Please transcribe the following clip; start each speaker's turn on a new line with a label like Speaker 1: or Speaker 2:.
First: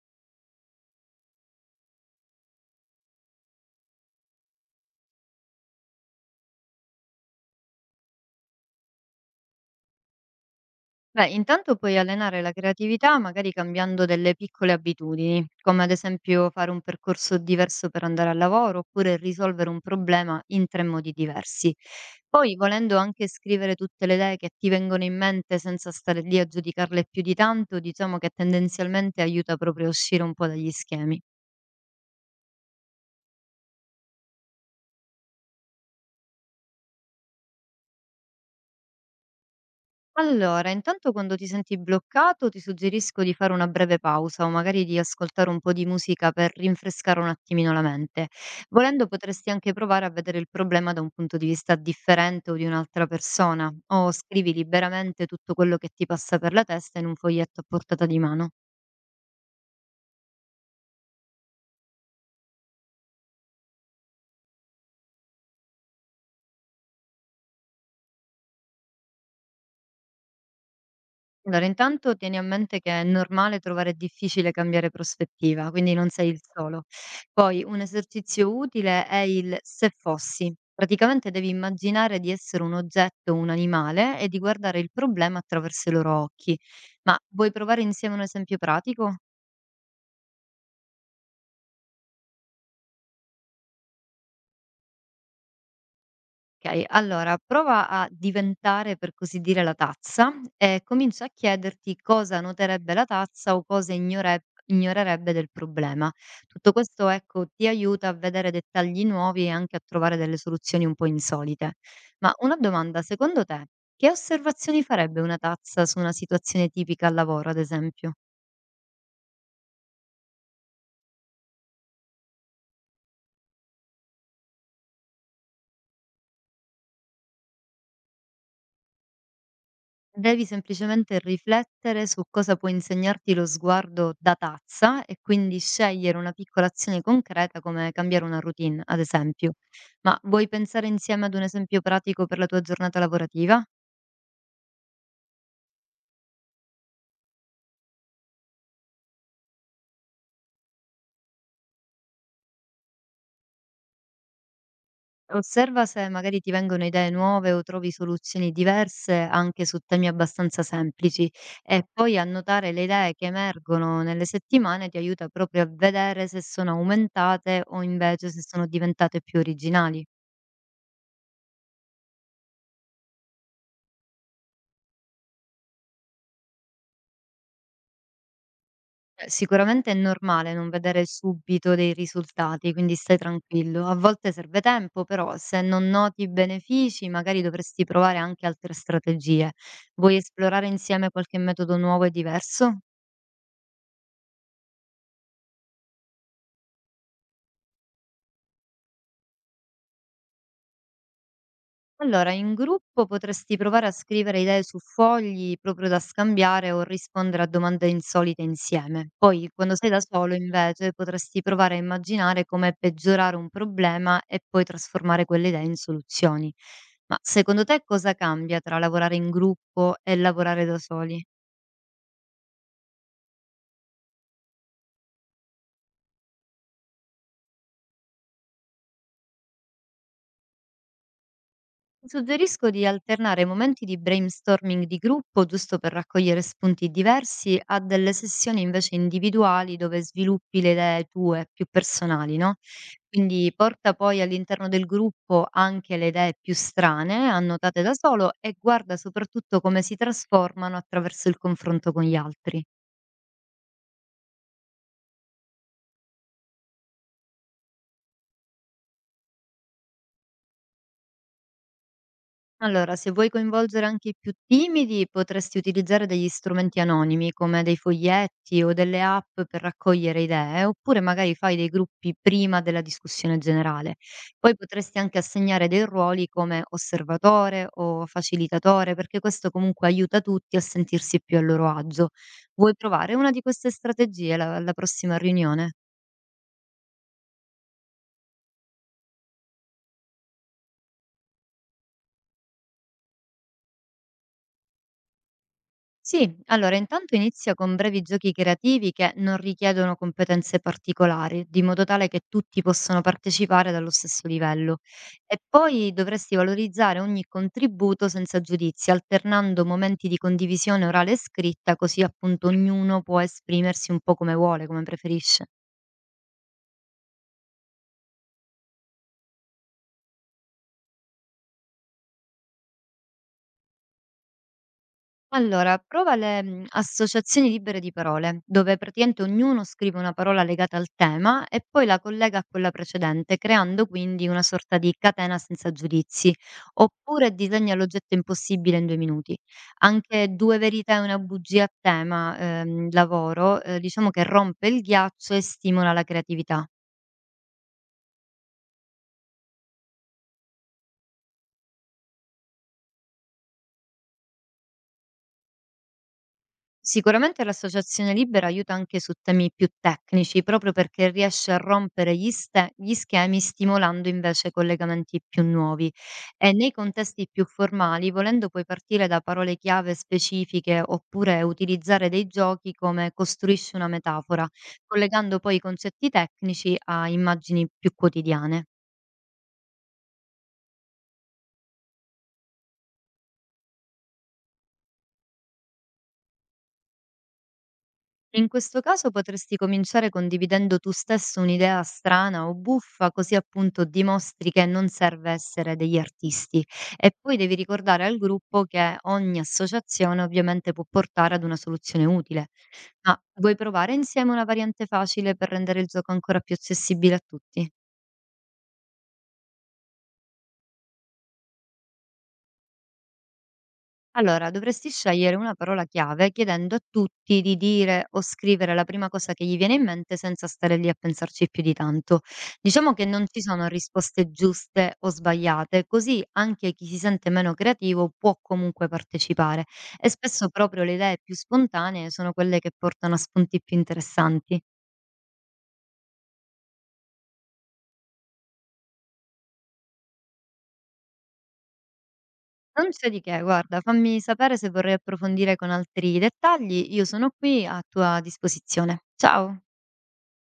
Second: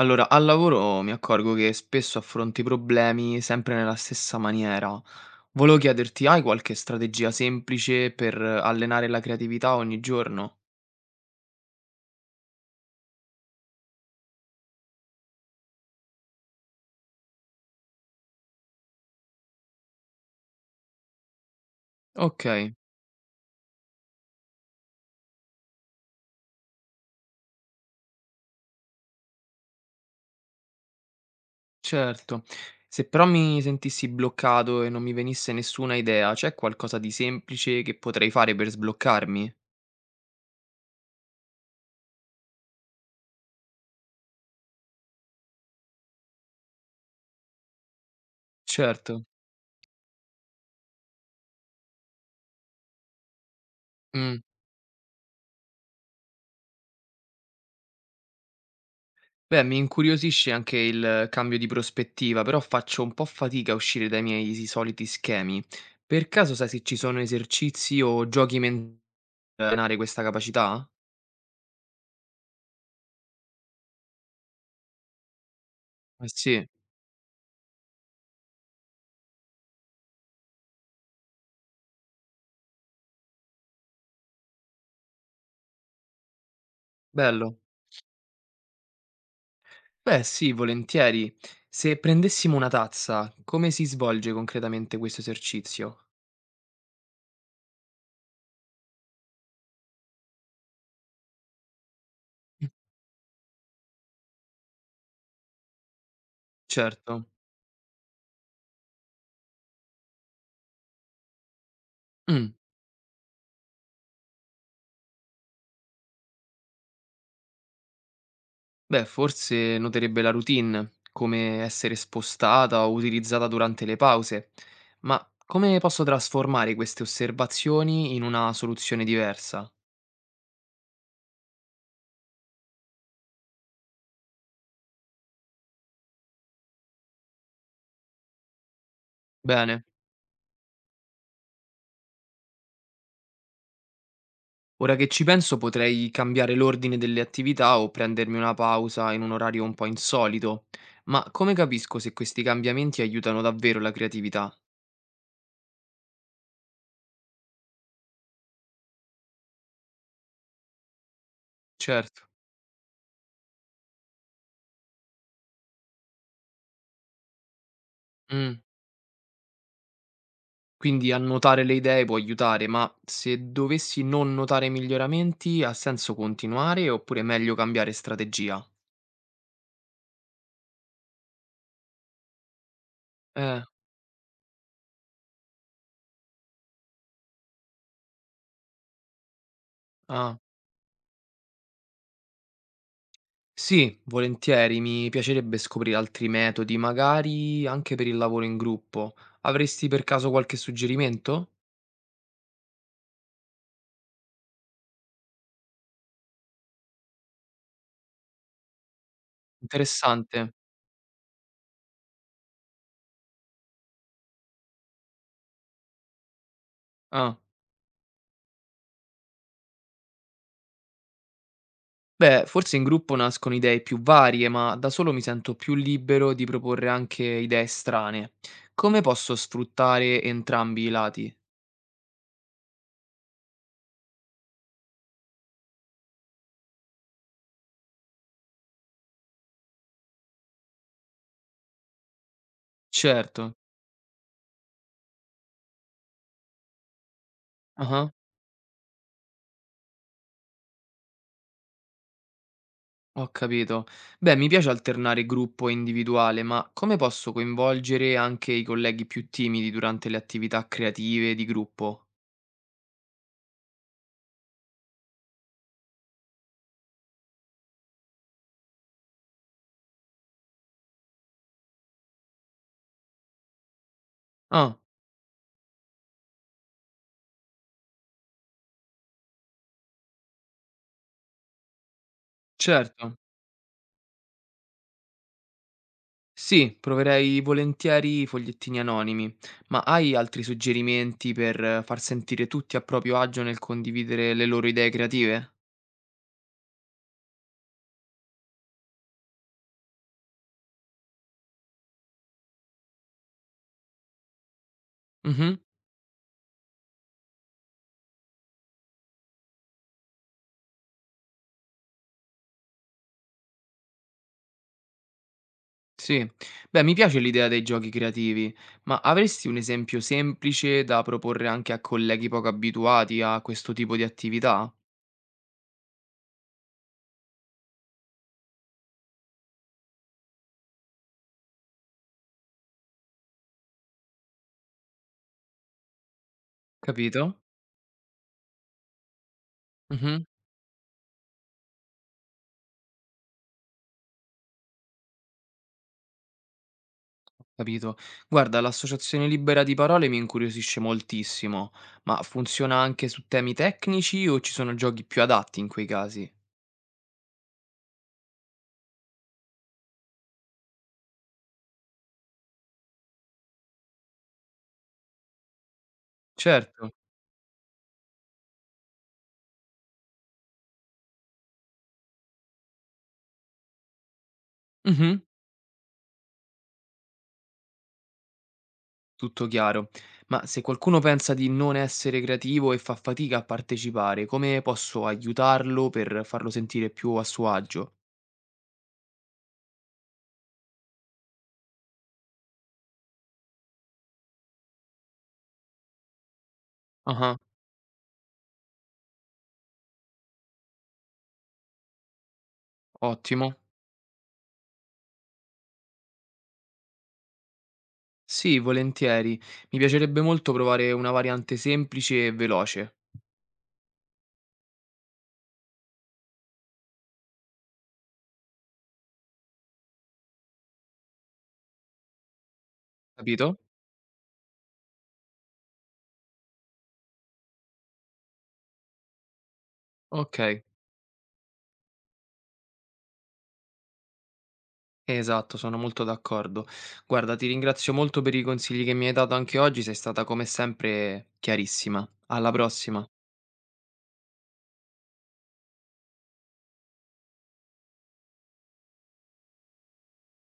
Speaker 1: Allora, al lavoro mi accorgo che spesso affronto i problemi sempre nella stessa maniera. Volevo chiederti, hai qualche strategia semplice per allenare la creatività ogni giorno?
Speaker 2: Beh, intanto puoi allenare la creatività magari cambiando delle piccole abitudini, come ad esempio fare un percorso diverso per andare al lavoro oppure risolvere un problema in tre modi diversi.
Speaker 1: Ok,
Speaker 2: Poi, volendo anche scrivere tutte le idee che ti vengono in mente senza stare lì a giudicarle più di tanto, diciamo che tendenzialmente aiuta proprio a uscire un po' dagli schemi.
Speaker 1: certo. Se però mi sentissi bloccato e non mi venisse nessuna idea, c'è qualcosa di semplice che potrei fare per sbloccarmi?
Speaker 2: Allora, intanto quando ti senti bloccato, ti suggerisco di fare una breve pausa o magari di ascoltare un po' di musica per rinfrescare un attimino la mente. Volendo,
Speaker 1: Certo.
Speaker 2: potresti anche provare a vedere il problema da un punto di vista differente o di un'altra persona, o
Speaker 1: Mm.
Speaker 2: scrivi liberamente tutto quello che ti passa per la testa in un foglietto a portata di mano.
Speaker 1: Beh, mi incuriosisce anche il cambio di prospettiva, però faccio un po' fatica a uscire dai soliti schemi. Per caso sai se ci sono esercizi o giochi mentali per allenare questa capacità?
Speaker 2: Allora, intanto tieni a mente che è normale trovare difficile cambiare prospettiva, quindi non
Speaker 1: Eh
Speaker 2: sei il
Speaker 1: sì,
Speaker 2: solo. Poi un esercizio utile è il se fossi. Praticamente devi immaginare di essere un oggetto, un animale e di guardare il problema attraverso i loro occhi. Ma vuoi
Speaker 1: bello.
Speaker 2: provare insieme un esempio pratico?
Speaker 1: Beh, sì, volentieri. Se prendessimo una tazza, come si svolge concretamente questo esercizio?
Speaker 2: Okay, allora prova a diventare per così dire la tazza e comincia a chiederti cosa noterebbe la tazza o cosa ignorerebbe del problema. Tutto questo,
Speaker 1: Certo.
Speaker 2: ecco, ti aiuta a vedere dettagli nuovi e anche a trovare delle soluzioni un po' insolite. Ma
Speaker 1: Mm.
Speaker 2: una domanda, secondo te, che osservazioni farebbe una tazza su una situazione tipica al lavoro, ad esempio?
Speaker 1: Beh, forse noterebbe la routine, come essere spostata o utilizzata durante le pause, ma come posso trasformare queste osservazioni in una soluzione diversa?
Speaker 2: Devi semplicemente riflettere su cosa può insegnarti lo sguardo da tazza e quindi scegliere una piccola azione concreta come cambiare una routine, ad esempio.
Speaker 1: Bene,
Speaker 2: Ma vuoi pensare insieme ad un esempio pratico per la tua giornata lavorativa?
Speaker 1: ora che ci penso potrei cambiare l'ordine delle attività o prendermi una pausa in un orario un po' insolito, ma come capisco se questi cambiamenti aiutano davvero la creatività?
Speaker 2: Osserva se magari ti vengono idee nuove o trovi soluzioni diverse anche su temi abbastanza semplici e poi
Speaker 1: Certo.
Speaker 2: annotare le idee che emergono nelle settimane ti aiuta proprio a vedere se sono aumentate o invece se
Speaker 1: Mm.
Speaker 2: sono diventate più originali.
Speaker 1: Quindi annotare le idee può aiutare, ma se dovessi non notare miglioramenti, ha senso continuare oppure è meglio cambiare strategia?
Speaker 2: Sicuramente è normale non vedere subito dei risultati, quindi stai
Speaker 1: Eh,
Speaker 2: tranquillo. A volte serve tempo, però se non noti i benefici, magari dovresti provare anche altre strategie. Vuoi
Speaker 1: ah.
Speaker 2: esplorare insieme qualche metodo nuovo e diverso?
Speaker 1: Sì, volentieri, mi piacerebbe scoprire altri metodi, magari anche per il lavoro in gruppo. Avresti per caso qualche suggerimento?
Speaker 2: Allora, in gruppo potresti provare a scrivere idee su fogli proprio da scambiare o rispondere a domande insolite insieme. Poi, quando sei da solo,
Speaker 1: Interessante.
Speaker 2: invece, potresti provare a immaginare come peggiorare un problema e poi trasformare quelle idee in soluzioni. Ma
Speaker 1: Ah.
Speaker 2: secondo te cosa cambia tra lavorare in gruppo e lavorare da soli?
Speaker 1: Beh, forse in gruppo nascono idee più varie, ma da solo mi sento più libero di proporre anche idee strane. Come posso sfruttare entrambi i lati?
Speaker 2: Suggerisco di alternare momenti di brainstorming di gruppo, giusto per raccogliere spunti diversi, a delle sessioni invece individuali dove sviluppi le idee tue più personali, no? Quindi
Speaker 1: Certo.
Speaker 2: porta poi all'interno del gruppo anche le idee più strane, annotate da
Speaker 1: Ah-ah,
Speaker 2: solo, e guarda soprattutto come si trasformano attraverso il confronto con gli altri.
Speaker 1: ho capito. Beh, mi piace alternare gruppo e individuale, ma come posso coinvolgere anche i colleghi più timidi durante le attività creative di gruppo?
Speaker 2: Allora, se vuoi coinvolgere anche i più timidi, potresti utilizzare degli strumenti anonimi come dei foglietti o delle app per raccogliere idee, oppure magari fai dei gruppi prima della discussione generale. Poi
Speaker 1: Ah,
Speaker 2: potresti anche assegnare dei ruoli come osservatore o facilitatore, perché questo comunque aiuta tutti a sentirsi più a loro agio. Vuoi provare
Speaker 1: certo.
Speaker 2: una di queste strategie alla prossima riunione?
Speaker 1: Sì, proverei volentieri i fogliettini anonimi, ma hai altri suggerimenti per far sentire tutti a proprio agio nel condividere le loro idee creative?
Speaker 2: Sì, allora intanto inizia con brevi giochi creativi che non richiedono competenze particolari, di modo tale che tutti possano partecipare dallo stesso livello. E
Speaker 1: Mhm.
Speaker 2: poi dovresti valorizzare ogni contributo senza giudizi, alternando momenti di condivisione orale e scritta, così appunto ognuno può esprimersi un po' come vuole, come preferisce.
Speaker 1: Sì, beh, mi piace l'idea dei giochi creativi, ma avresti un esempio semplice da proporre anche a colleghi poco abituati a questo tipo di attività?
Speaker 2: Allora, prova le associazioni libere di parole, dove praticamente ognuno scrive una parola legata al tema e poi la collega a quella precedente, creando quindi una sorta di catena senza giudizi. Oppure
Speaker 1: Capito?
Speaker 2: disegna l'oggetto impossibile in 2 minuti.
Speaker 1: Mhm,
Speaker 2: Anche "Due verità e una bugia" a tema, lavoro, diciamo che rompe il ghiaccio e stimola la creatività.
Speaker 1: capito. Guarda, l'associazione libera di parole mi incuriosisce moltissimo, ma funziona anche su temi tecnici o ci sono giochi più adatti in quei casi?
Speaker 2: Sicuramente l'associazione libera aiuta anche su temi più tecnici, proprio perché riesce a rompere gli schemi stimolando invece collegamenti più nuovi. E nei
Speaker 1: Certo.
Speaker 2: contesti più formali, volendo puoi partire da parole chiave specifiche oppure utilizzare dei giochi come costruisci una metafora,
Speaker 1: Mhm,
Speaker 2: collegando poi i concetti tecnici a immagini più quotidiane.
Speaker 1: tutto chiaro. Ma se qualcuno pensa di non essere creativo e fa fatica a partecipare, come posso aiutarlo per farlo sentire più a suo agio?
Speaker 2: In questo caso potresti cominciare condividendo tu stesso un'idea strana o buffa, così appunto dimostri che non serve essere degli artisti. E poi
Speaker 1: Ah-ah,
Speaker 2: devi ricordare al gruppo che ogni associazione ovviamente può portare ad una soluzione utile. Ma
Speaker 1: ottimo.
Speaker 2: vuoi provare insieme una variante facile per rendere il gioco ancora più accessibile a tutti?
Speaker 1: Sì, volentieri. Mi piacerebbe molto provare una variante semplice e veloce,
Speaker 2: Allora, dovresti scegliere una parola chiave chiedendo a tutti di dire o scrivere la prima cosa che gli viene in mente senza stare lì a pensarci più di tanto. Diciamo che non ci
Speaker 1: capito?
Speaker 2: sono risposte giuste o sbagliate, così anche chi si sente meno creativo può comunque partecipare e spesso
Speaker 1: Okay,
Speaker 2: proprio le idee più spontanee sono quelle che portano a spunti più interessanti.
Speaker 1: esatto, sono molto d'accordo. Guarda, ti ringrazio molto per i consigli che mi hai dato anche oggi, sei stata come sempre chiarissima. Alla
Speaker 2: Non
Speaker 1: prossima.
Speaker 2: c'è di che, guarda, fammi sapere se vorrei approfondire con altri dettagli, io sono qui a tua disposizione. Ciao!